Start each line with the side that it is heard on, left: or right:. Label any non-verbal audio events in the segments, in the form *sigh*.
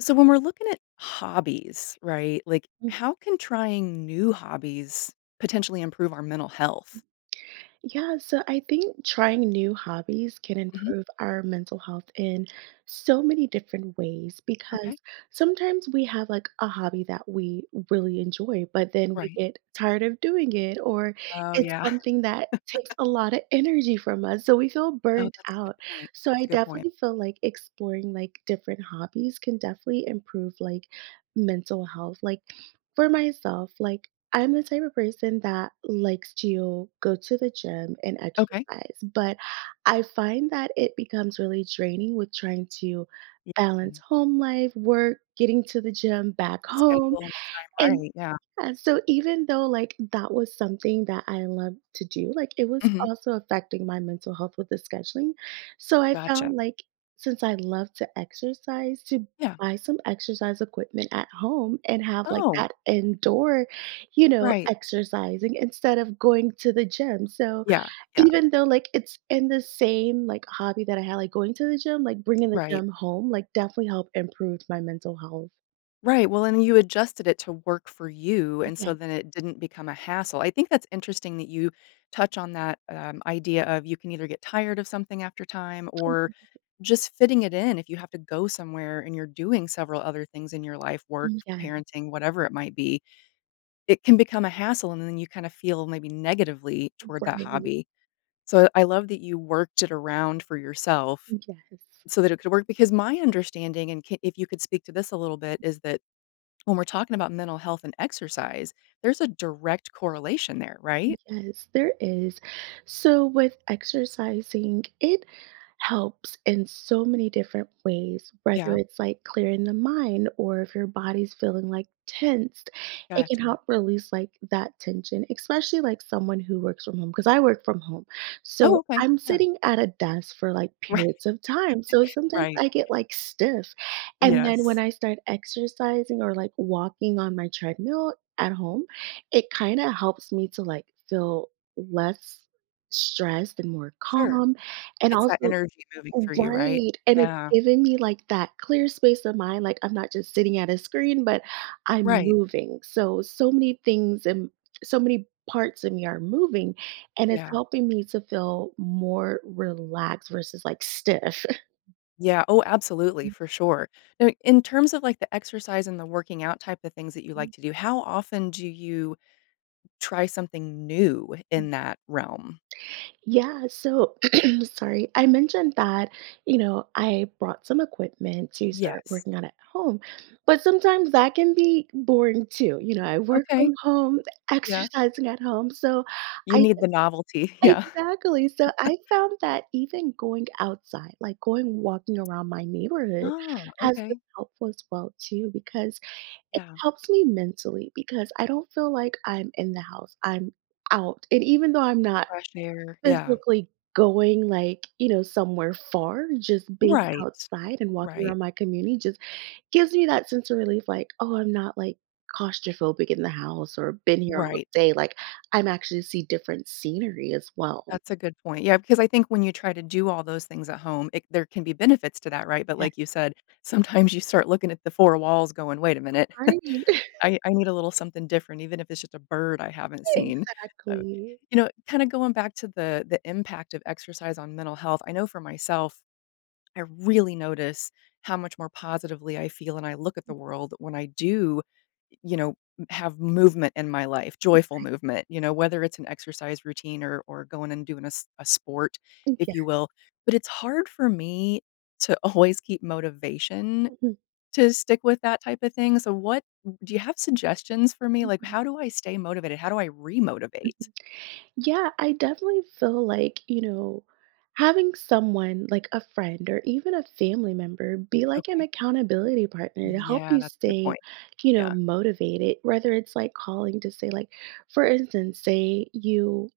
left: So when we're looking at hobbies, right? Like
right: Mhm.
left: how can trying new hobbies potentially improve our mental health?
right: Yeah, so I think trying new hobbies can
left: Mhm.
right: improve our mental health in so many different ways
left: Okay.
right: because sometimes we have like a hobby that we really enjoy, but then we
left: Right.
right: get tired of doing it, or
left: Oh,
right: it's
left: yeah. *laughs*
right: something that takes a lot of energy from us. So we feel
left: Oh,
right: burnt
left: that's a good
right: out.
left: point.
right: So
left: That's
right: I
left: a good point.
right: definitely feel like exploring like different hobbies can definitely improve like mental health. Like for myself, like I'm the type of person that likes to go to the gym and
left: Okay.
right: exercise, but I find that it becomes really draining with trying to
left: Yeah.
right: balance home life, work, getting to the gym, back
left: The
right: home.
left: schedule and the time,
right: And
left: right, yeah.
right: yeah, so even though, like, that was something that I loved to do, like, it was
left: Mhm.
right: also affecting my mental health with the scheduling. So I
left: Gotcha.
right: found, like, since I love to exercise, to
left: Yeah.
right: buy some exercise equipment at home and have, like,
left: Oh,
right: that indoor,
left: right.
right: exercising instead of going to the gym. So
left: Yeah, yeah,
right: even though, like, it's in the same, like, hobby that I had, like, going to the gym, like, bringing the
left: right.
right: gym home, like, definitely helped improve my mental health.
left: Right, well, and you adjusted it to work for you, and
right: Yeah.
left: so then it didn't become a hassle. I think that's interesting that you touch on that, idea of you can either get tired of something after time or just fitting it in if you have to go somewhere and you're doing several other things in your life, work,
right: Yeah.
left: parenting, whatever it might be. It can become a hassle, and then you kinda feel maybe negatively toward that
right: Right.
left: hobby. So I love that you worked it around for yourself
right: Yes,
left: so that it could work because my understanding, and c if you could speak to this a little bit, is that when we're talking about mental health and exercise, there's a direct correlation there, right?
right: yes, there is. So, with exercising, it helps in so many different ways, whether
left: Yeah,
right: it's like clearing the mind or if your body's feeling like tensed, it can
left: gotcha.
right: help release like that tension, especially like someone who works from home, because I work from home. So,
left: Oh, okay.
right: I'm
left: Yeah. *laughs*
right: sitting at a desk for like
left: Right.
right: periods of time. So, sometimes
left: Right.
right: I get like stiff. And then when
left: Yes.
right: I start exercising or like walking on my treadmill at home, it kinda helps me to, like, feel less stressed and more
left: Sure.
right: calm, and
left: It's that
right: also.
left: energy moving through you, right?
right: Right, and it's
left: Yeah.
right: giving me, like, that clear space of mind, like, I'm not just sitting at a screen, but I'm
left: Right.
right: moving. So, so many things and so many parts of me are moving, and it's
left: Yeah.
right: helping me to feel more relaxed versus, like, stiff.
left: Yeah. Oh, absolutely. For sure. Now, in terms of like the exercise and the working out type of things that you like
right: *laughs*
left: to do, how often do you try something new in that realm?
right: Yeah, so *clears throat* sorry. I mentioned that, I brought some equipment to start
left: Yes.
right: working on at home, but sometimes that can be boring too. You know, I work
left: Okay.
right: from home, *laughs*
left: Yeah.
right: exercising at home. So
left: You
right: I
left: need the novelty. *laughs* Yeah.
right: Exactly. So I found that even going outside, like going walking around my neighborhood,
left: Oh,
right: has been
left: okay.
right: helpful as well too, because it
left: Yeah.
right: helps me mentally because I don't feel like I'm in the house. I'm out. And even though I'm not
left: Fresh air, yeah.
right: physically going, like, somewhere far, just being
left: Right,
right: outside and walking
left: right,
right: around my community just gives me that sense of relief, like, "Oh, I'm not, like, claustrophobic in the house or been here all
left: right.
right: day," like, I'm actually see different scenery as well.
left: That's a good point. Yeah, because I think when you try to do all those things at home, it there can be benefits to that, right? But
right: Yeah.
left: like you said, sometimes you start looking at the 4 walls going, "Wait a minute, *laughs*
right: Right. *laughs*
left: I need a little something different, even if it's just a bird I haven't seen." Uh,
right: Exactly.
left: kinda going back to the impact of exercise on mental health, I know for myself, I really notice how much more positively I feel and I look at the world when I do you know, m have movement in my life, joyful movement, you know, whether it's an exercise routine or going and doing a sport, if
right: Yeah.
left: you will. But it's hard for me to *laughs* always keep motivation
right: Mhm.
left: to stick with that type of thing. So what do you have suggestions for me? Like,
right: Mhm.
left: how do I stay motivated? How do I remotivate?
right: Yeah, I definitely feel like, having someone like a friend or even a family member be like an
left: Okay.
right: accountability partner to help
left: Yeah,
right: you
left: that's a good
right: stay,
left: point. Yeah.
right: motivated, whether it's like calling to say, like, for instance, say you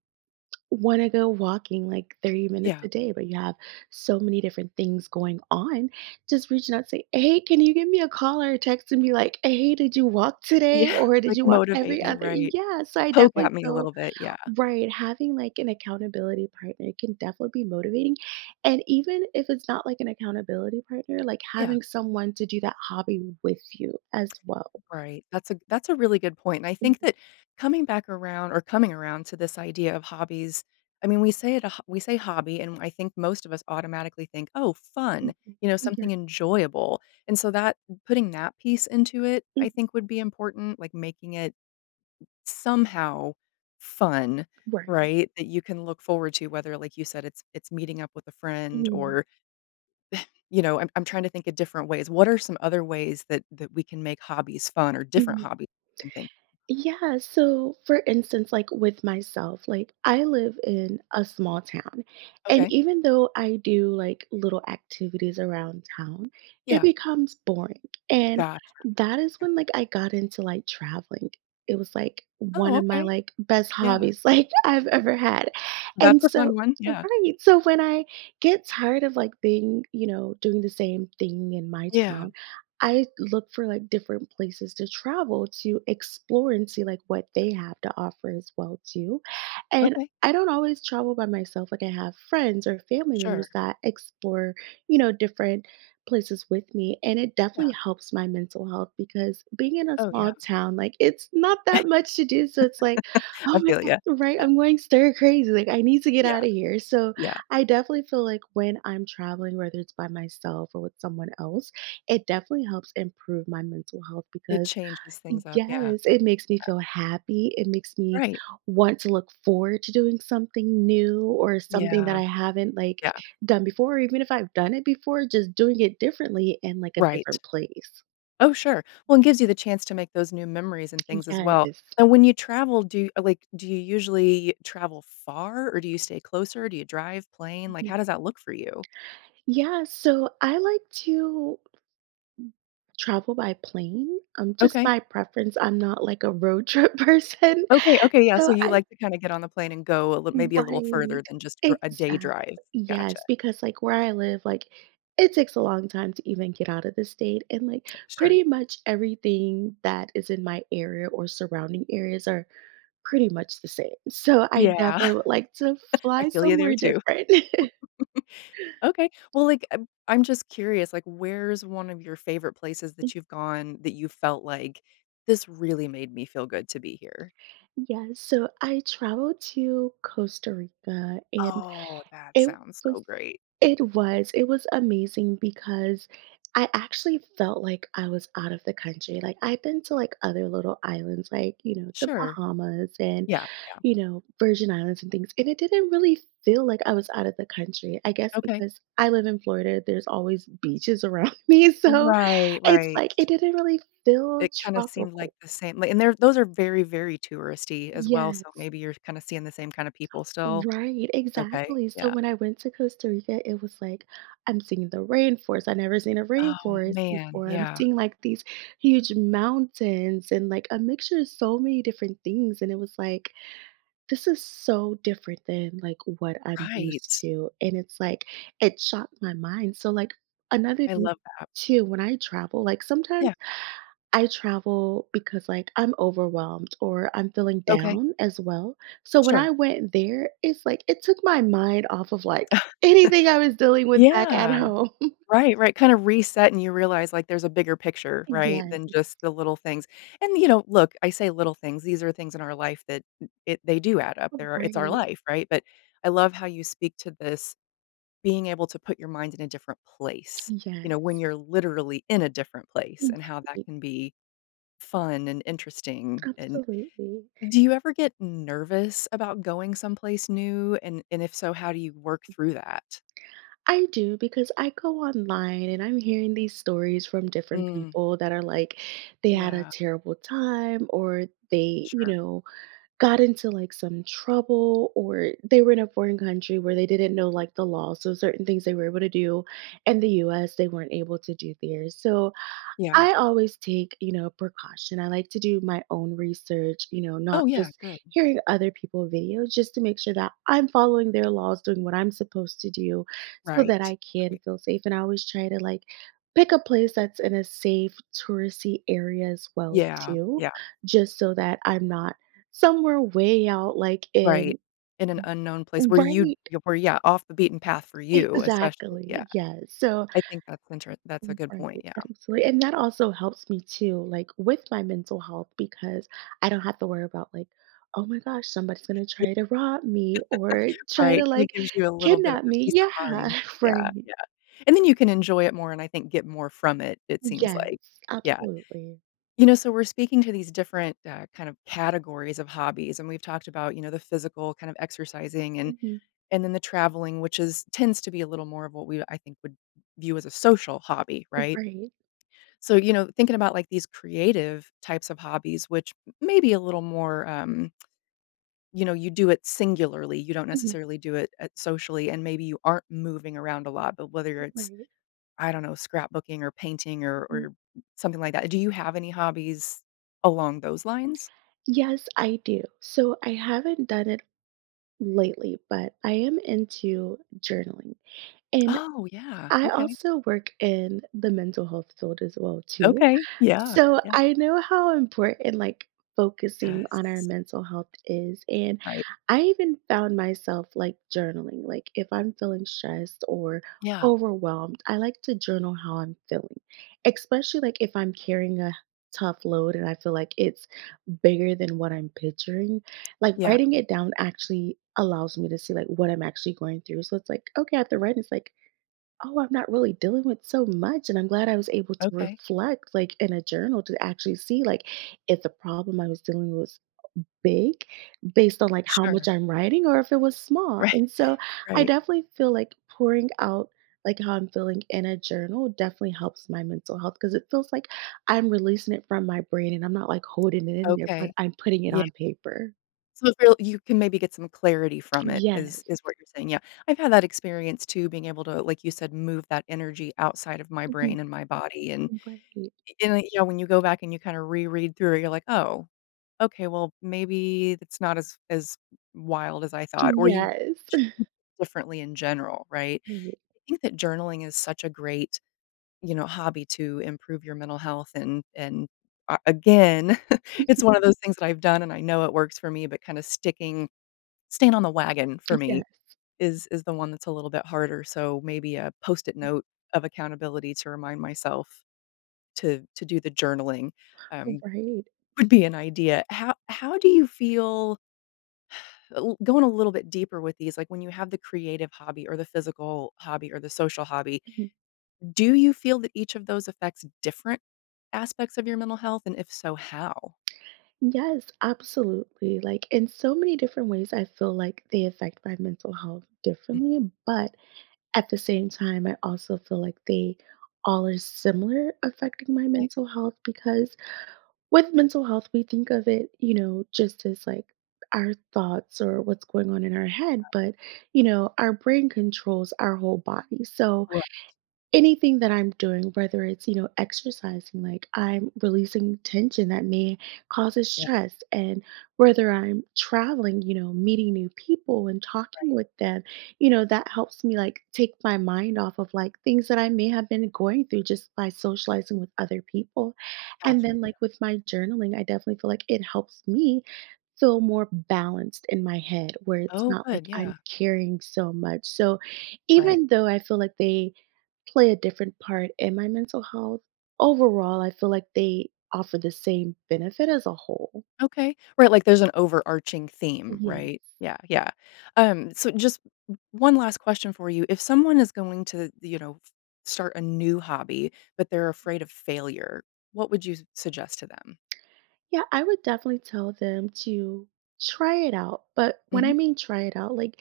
right: want to go walking like 30 minutes
left: Yeah.
right: a day, but you have so many different things going on, just reaching out, say, hey, can you give me a call or a text and be like, hey, did you walk today?
left: Yeah. *laughs*
right: Or did
left: Like,
right: you walk every
left: motivate me,
right: other?
left: right?
right: Yeah. So I
left: Poke
right: definitely
left: at me a
right: feel.
left: little bit. Yeah.
right: Right, having like an accountability partner can definitely be motivating. And even if it's not like an accountability partner, like
left: Yeah.
right: having someone to do that hobby with you as well.
left: Right. That's a really good point, and I think
right: Mhm,
left: that coming back around or coming around to this idea of hobbies, I mean, we say it a ho we say hobby, and I think most of us automatically think, "Oh, fun,"
right: mhm, yeah.
left: something enjoyable, and so that putting that piece into it,
right: Mhm,
left: I think would be important, like, making it somehow fun,
right: right.
left: right? That you can look forward to, whether, like you said, it's meeting up with a friend
right: Mhm,
left: or, I'm trying to think of different ways. What are some other ways that we can make hobbies fun or different
right: mhm.
left: hobbies and things?
right: Yeah, so for instance, like with myself, like I live in a small town, and
left: Okay.
right: even though I do like little activities around town, it
left: Yeah.
right: becomes boring. And
left: Gotcha.
right: that is when like I got into like traveling. It was like one
left: Oh,
right: of my
left: okay.
right: like best
left: Yeah.
right: hobbies *laughs* like I've ever had.
left: That's
right: And
left: a
right: so
left: fun one. Yeah.
right: right, so when I get tired of like being, doing the same thing in my
left: Yeah.
right: town, I look for like different places to travel to explore and see like what they have to offer as well too. And
left: Okay.
right: I don't always travel by myself. Like I have friends or family
left: Sure.
right: members that explore, different places with me. And it
left: Yeah.
right: definitely helps my mental health because being in a
left: Oh, yeah.
right: small town, like it's not that much to do. So it's like, oh
left: I
right: my
left: feel you.
right: God, right?
left: Yeah.
right: I'm going stir crazy. Like I need to get
left: Yeah.
right: out of here. So
left: Yeah.
right: I definitely feel like when I'm traveling, whether it's by myself or with someone else, it definitely helps improve my mental health
left: It
right: because
left: changes things up. Yeah.
right: yes, it makes me feel happy. It makes me
left: Right.
right: want to look forward to doing something new or something that
left: Yeah.
right: I haven't like
left: Yeah.
right: done before, or even if I've done it before, just doing it differently in like a
left: Right.
right: different place.
left: Oh, sure. Well, and gives you the chance to make those new memories and things as well.
right: Yes.
left: Now, when you travel, do like, do you usually travel far or do you stay closer? Do you drive, plane? Like,
right: Mhm.
left: how does that look for you?
right: Yeah, so I like to travel by plane. Just
left: Okay.
right: my preference. I'm not like a road trip *laughs* person.
left: Okay, okay, yeah, so
right: So.
left: you like to kinda get on the plane and go a lit maybe a little
right: Right.
left: further than just dri a day
right: Exactly.
left: drive. Gotcha,
right: Yes, because like where I live, like it takes a long time to even get out of the state. And like
left: sure.
right: pretty much everything that is in my area or surrounding areas are pretty much the same. So I
left: Yeah,
right: definitely
left: *laughs*
right: would like to
left: I
right: fly
left: feel you there
right: somewhere
left: too.
right: different. *laughs*
left: Okay, well, like, I'm just curious, like, where's one of your favorite places that you've gone that you felt like, "This really made me feel good to be here?"
right: Yes, so I traveled to Costa Rica, and
left: Oh, that
right: it
left: sounds so
right: was
left: great.
right: it was amazing because I actually felt like I was out of the country, like, I've been to, like, other little islands, like, the
left: Sure.
right: Bahamas and,
left: Yeah, yeah,
right: Virgin Islands and things, and it didn't really feel like I was out of the country, I guess
left: okay.
right: because I live in Florida, there's always beaches around *laughs* me, so
left: Right,
right: it's
left: right.
right: like it didn't really feel
left: It kinda seemed like
right: tropical.
left: the same like, and there, those are very, very touristy as well, so
right: Yes.
left: maybe you're kinda seeing the same kind of people still.
right: Right,
left: Okay,
right: exactly. So
left: yeah.
right: when I went to Costa Rica, it was like, I'm seeing the rainforest. I never seen a
left: Oh,
right: rainforest
left: man,
right: before. I'm
left: yeah,
right: seeing like these huge mountains and like a mixture of so many different things. And it was like, this is so different than like what I'm used
left: right.
right: to. And it's like, it shocked my mind. So, like, another
left: I
right: thing
left: love that.
right: too, when I travel, like sometimes.
left: Yeah,
right: I travel because like I'm overwhelmed or I'm feeling
left: okay,
right: down as well. So when I
left: sure.
right: went there, it's like it took my mind off of like *laughs*
left: *laughs*
right: anything I was dealing with back at
left: Yeah,
right: home. *laughs*
left: right, right, kinda reset and you realize, like, there's a bigger picture, right, than
right: Yes,
left: just the little things, and, look, I say little things, these are things in our life that it they do add up, there, it's our
right: right.
left: life, right, but I love how you speak to this being able to put your mind in a different place, when
right: Yes,
left: you're literally in a different place and how that
right: right.
left: can be fun and interesting and
right: Absolutely.
left: Do you ever get nervous about going someplace new? And if so, how do you work through that?
right: I do because I go online and I'm hearing these stories from different
left: Mm,
right: people that are like they had a
left: yeah,
right: terrible time or they,
left: sure.
right: got into like some trouble or they were in a foreign country where they didn't know like the law, so certain things they were able to do in the US they weren't able to do there. So
left: Yeah.
right: I always take, precaution. I like to do my own research, not
left: Oh, yeah,
right: just
left: good.
right: hearing other people videos just to make sure that I'm following their laws, doing what I'm supposed to do so that
left: Right,
right: I can
left: right.
right: feel safe. And I always try to like pick a place that's in a safe touristy area as well
left: Yeah,
right: too,
left: yeah,
right: just so that I'm not somewhere way out like
left: right.
right: in.
left: In an unknown place where you
right: Right,
left: you were, yeah, off the beaten path for you, especially. Yeah,
right: exactly. Yes. So.
left: I think that's inter that's a
right: Mm,
left: good
right: right,
left: point, yeah.
right: absolutely. And that also helps me too, like with my mental health, because I don't have to worry about, like, oh my gosh, somebody's going to
left: Yeah,
right: try to rob me or try to
left: right, kinda
right: like
left: gives you a little bit of
right: kidnap
left: a
right: me.
left: peace of
right: Yeah,
left: mind.
right: *laughs*
left: Yeah,
right: right.
left: yeah. And then you can enjoy it more and I think get more from it, it seems like.
right: Yes,
left: Yeah.
right: absolutely.
left: You know, so we're speaking to these different kind of categories of hobbies, and we've talked about the physical kind of exercising, and
right: Mhm,
left: and then the traveling, which is tends to be a little more of what we, I think, would view as a social hobby, right?
right: right.
left: So thinking about like these creative types of hobbies, which may be a little more, you do it singularly, you don't
right: Mhm,
left: necessarily do it socially, and maybe you aren't moving around a lot. But whether it's
right: right.
left: I don't know scrapbooking or painting or
right: Mhm.
left: or something like that, do you have any hobbies along those lines?
right: Yes, I do. So I haven't done it lately, but I am into journaling. And
left: Oh, yeah.
right: I
left: Okay.
right: also work in the mental health field as well too.
left: Okay. Yeah.
right: So
left: Yeah.
right: I know how important like focusing on our
left: Yes.
right: mental health is, and
left: Right.
right: I even found myself like journaling. Like if I'm feeling stressed or
left: Yeah.
right: overwhelmed, I like to journal how I'm feeling. Especially like if I'm carrying a tough load and I feel like it's bigger than what I'm picturing. Like
left: Yeah.
right: writing it down actually allows me to see like what I'm actually going through. So it's like okay, after writing it's like oh, I'm not really dealing with so much. And I'm glad I was able to
left: Okay.
right: reflect, like in a journal, to actually see, like, if the problem I was dealing with was big based on like how
left: Sure.
right: much
left: *laughs*
right: I'm writing or if it was small.
left: Right.
right: And so I
left: Right.
right: definitely feel like pouring out like how I'm feeling in a journal definitely helps my mental health because it feels like I'm releasing it from my brain and I'm not like holding it in there, but
left: Okay.
right: I'm putting it
left: Yeah.
right: on paper.
left: So, if you'll you can maybe get some clarity from it is
right: Yes.
left: is what you're saying. Yeah. I've had that experience too, being able to, like you said, move that energy outside of my
right: Mhm.
left: brain and my body, and
right: Right.
left: and, like, when you go back and you kinda reread through it, you're like, "Oh, okay, well, maybe it's not as wild as I thought," or you
right: Yes. *laughs*
left: differently in general, right?
right: Right.
left: I think that journaling is such a great hobby to improve your mental health and a again, *laughs* it's one of those things that I've done and I know it works for me, but kinda sticking staying on the wagon for
right: Yeah.
left: me is the one that's a little bit harder, so maybe a Post-it note of accountability to remind myself to do the journaling, um,
right: Right.
left: would be an idea. How do you feel l going a little bit deeper with these, like, when you have the creative hobby or the physical hobby or the social hobby, do you feel that each of those affects different aspects of your mental health, and if so, how?
right: Yes, absolutely. Like in so many different ways, I feel like they affect my mental health
left: Mm,
right: differently. But at the same time, I also feel like they all are similar affecting my mental health because with mental health, we think of it, just as like our thoughts or what's going on in our head. But, our brain controls our whole body. So,
left: right,
right: anything that I'm doing, whether it's, exercising, like I'm releasing tension that may causes
left: yeah,
right: stress, and whether I'm traveling, meeting new people and talking
left: right,
right: with them, that helps me like take my mind off of like things that I may have been going through just by socializing with other people. And
left: gotcha.
right: then
left: Yeah.
right: like with my journaling, I definitely feel like it helps me feel more balanced in my head where it's
left: Oh,
right: not like
left: good,
right: I'm
left: yeah.
right: carrying so much. So
left: Right.
right: even though I feel like they play a different part in my mental health, overall, I feel like they offer the same benefit as a whole.
left: Okay. Right, like, there's an overarching theme,
right: Yeah.
left: right? Yeah, yeah. So just one last question for you. If someone is going to, you know, f start a new hobby, but they're afraid of failure, what would you s suggest to them?
right: Yeah, I would definitely tell them to try it out. But when
left: Mhm,
right: I mean try it out, like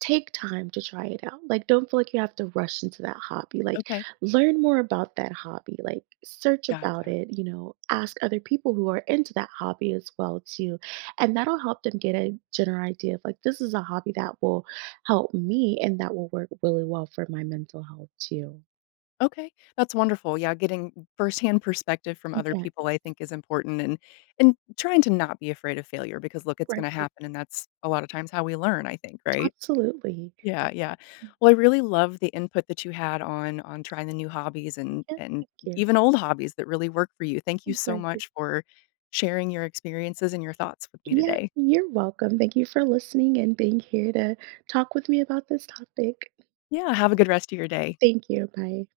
right: take time to try it out. Like don't feel like you have to rush into that hobby. Like
left: okay,
right: learn more about that hobby. Like search about
left: gotcha.
right: it, ask other people who are into that hobby as well too. And that'll help them get a general idea of like this is a hobby that will help me and that will work really well for my mental health too.
left: Okay, that's wonderful. Yeah, getting firsthand perspective from other
right: Yeah,
left: people I think is important and trying to not be afraid of failure because look, it's gonna
right: right.
left: happen and that's a lot of times how we learn, I think, right?
right: Absolutely.
left: Yeah, yeah. Well, I really love the input that you had on trying the new hobbies
right: Yeah,
left: and
right: thank you.
left: even old hobbies that really work for you. Thank you so
right: Right.
left: much for sharing your experiences and your thoughts with me
right: Yeah,
left: today.
right: you're welcome. Thank you for listening and being here to talk with me about this topic.
left: Yeah, have a good rest of your day.
right: Thank you. Bye.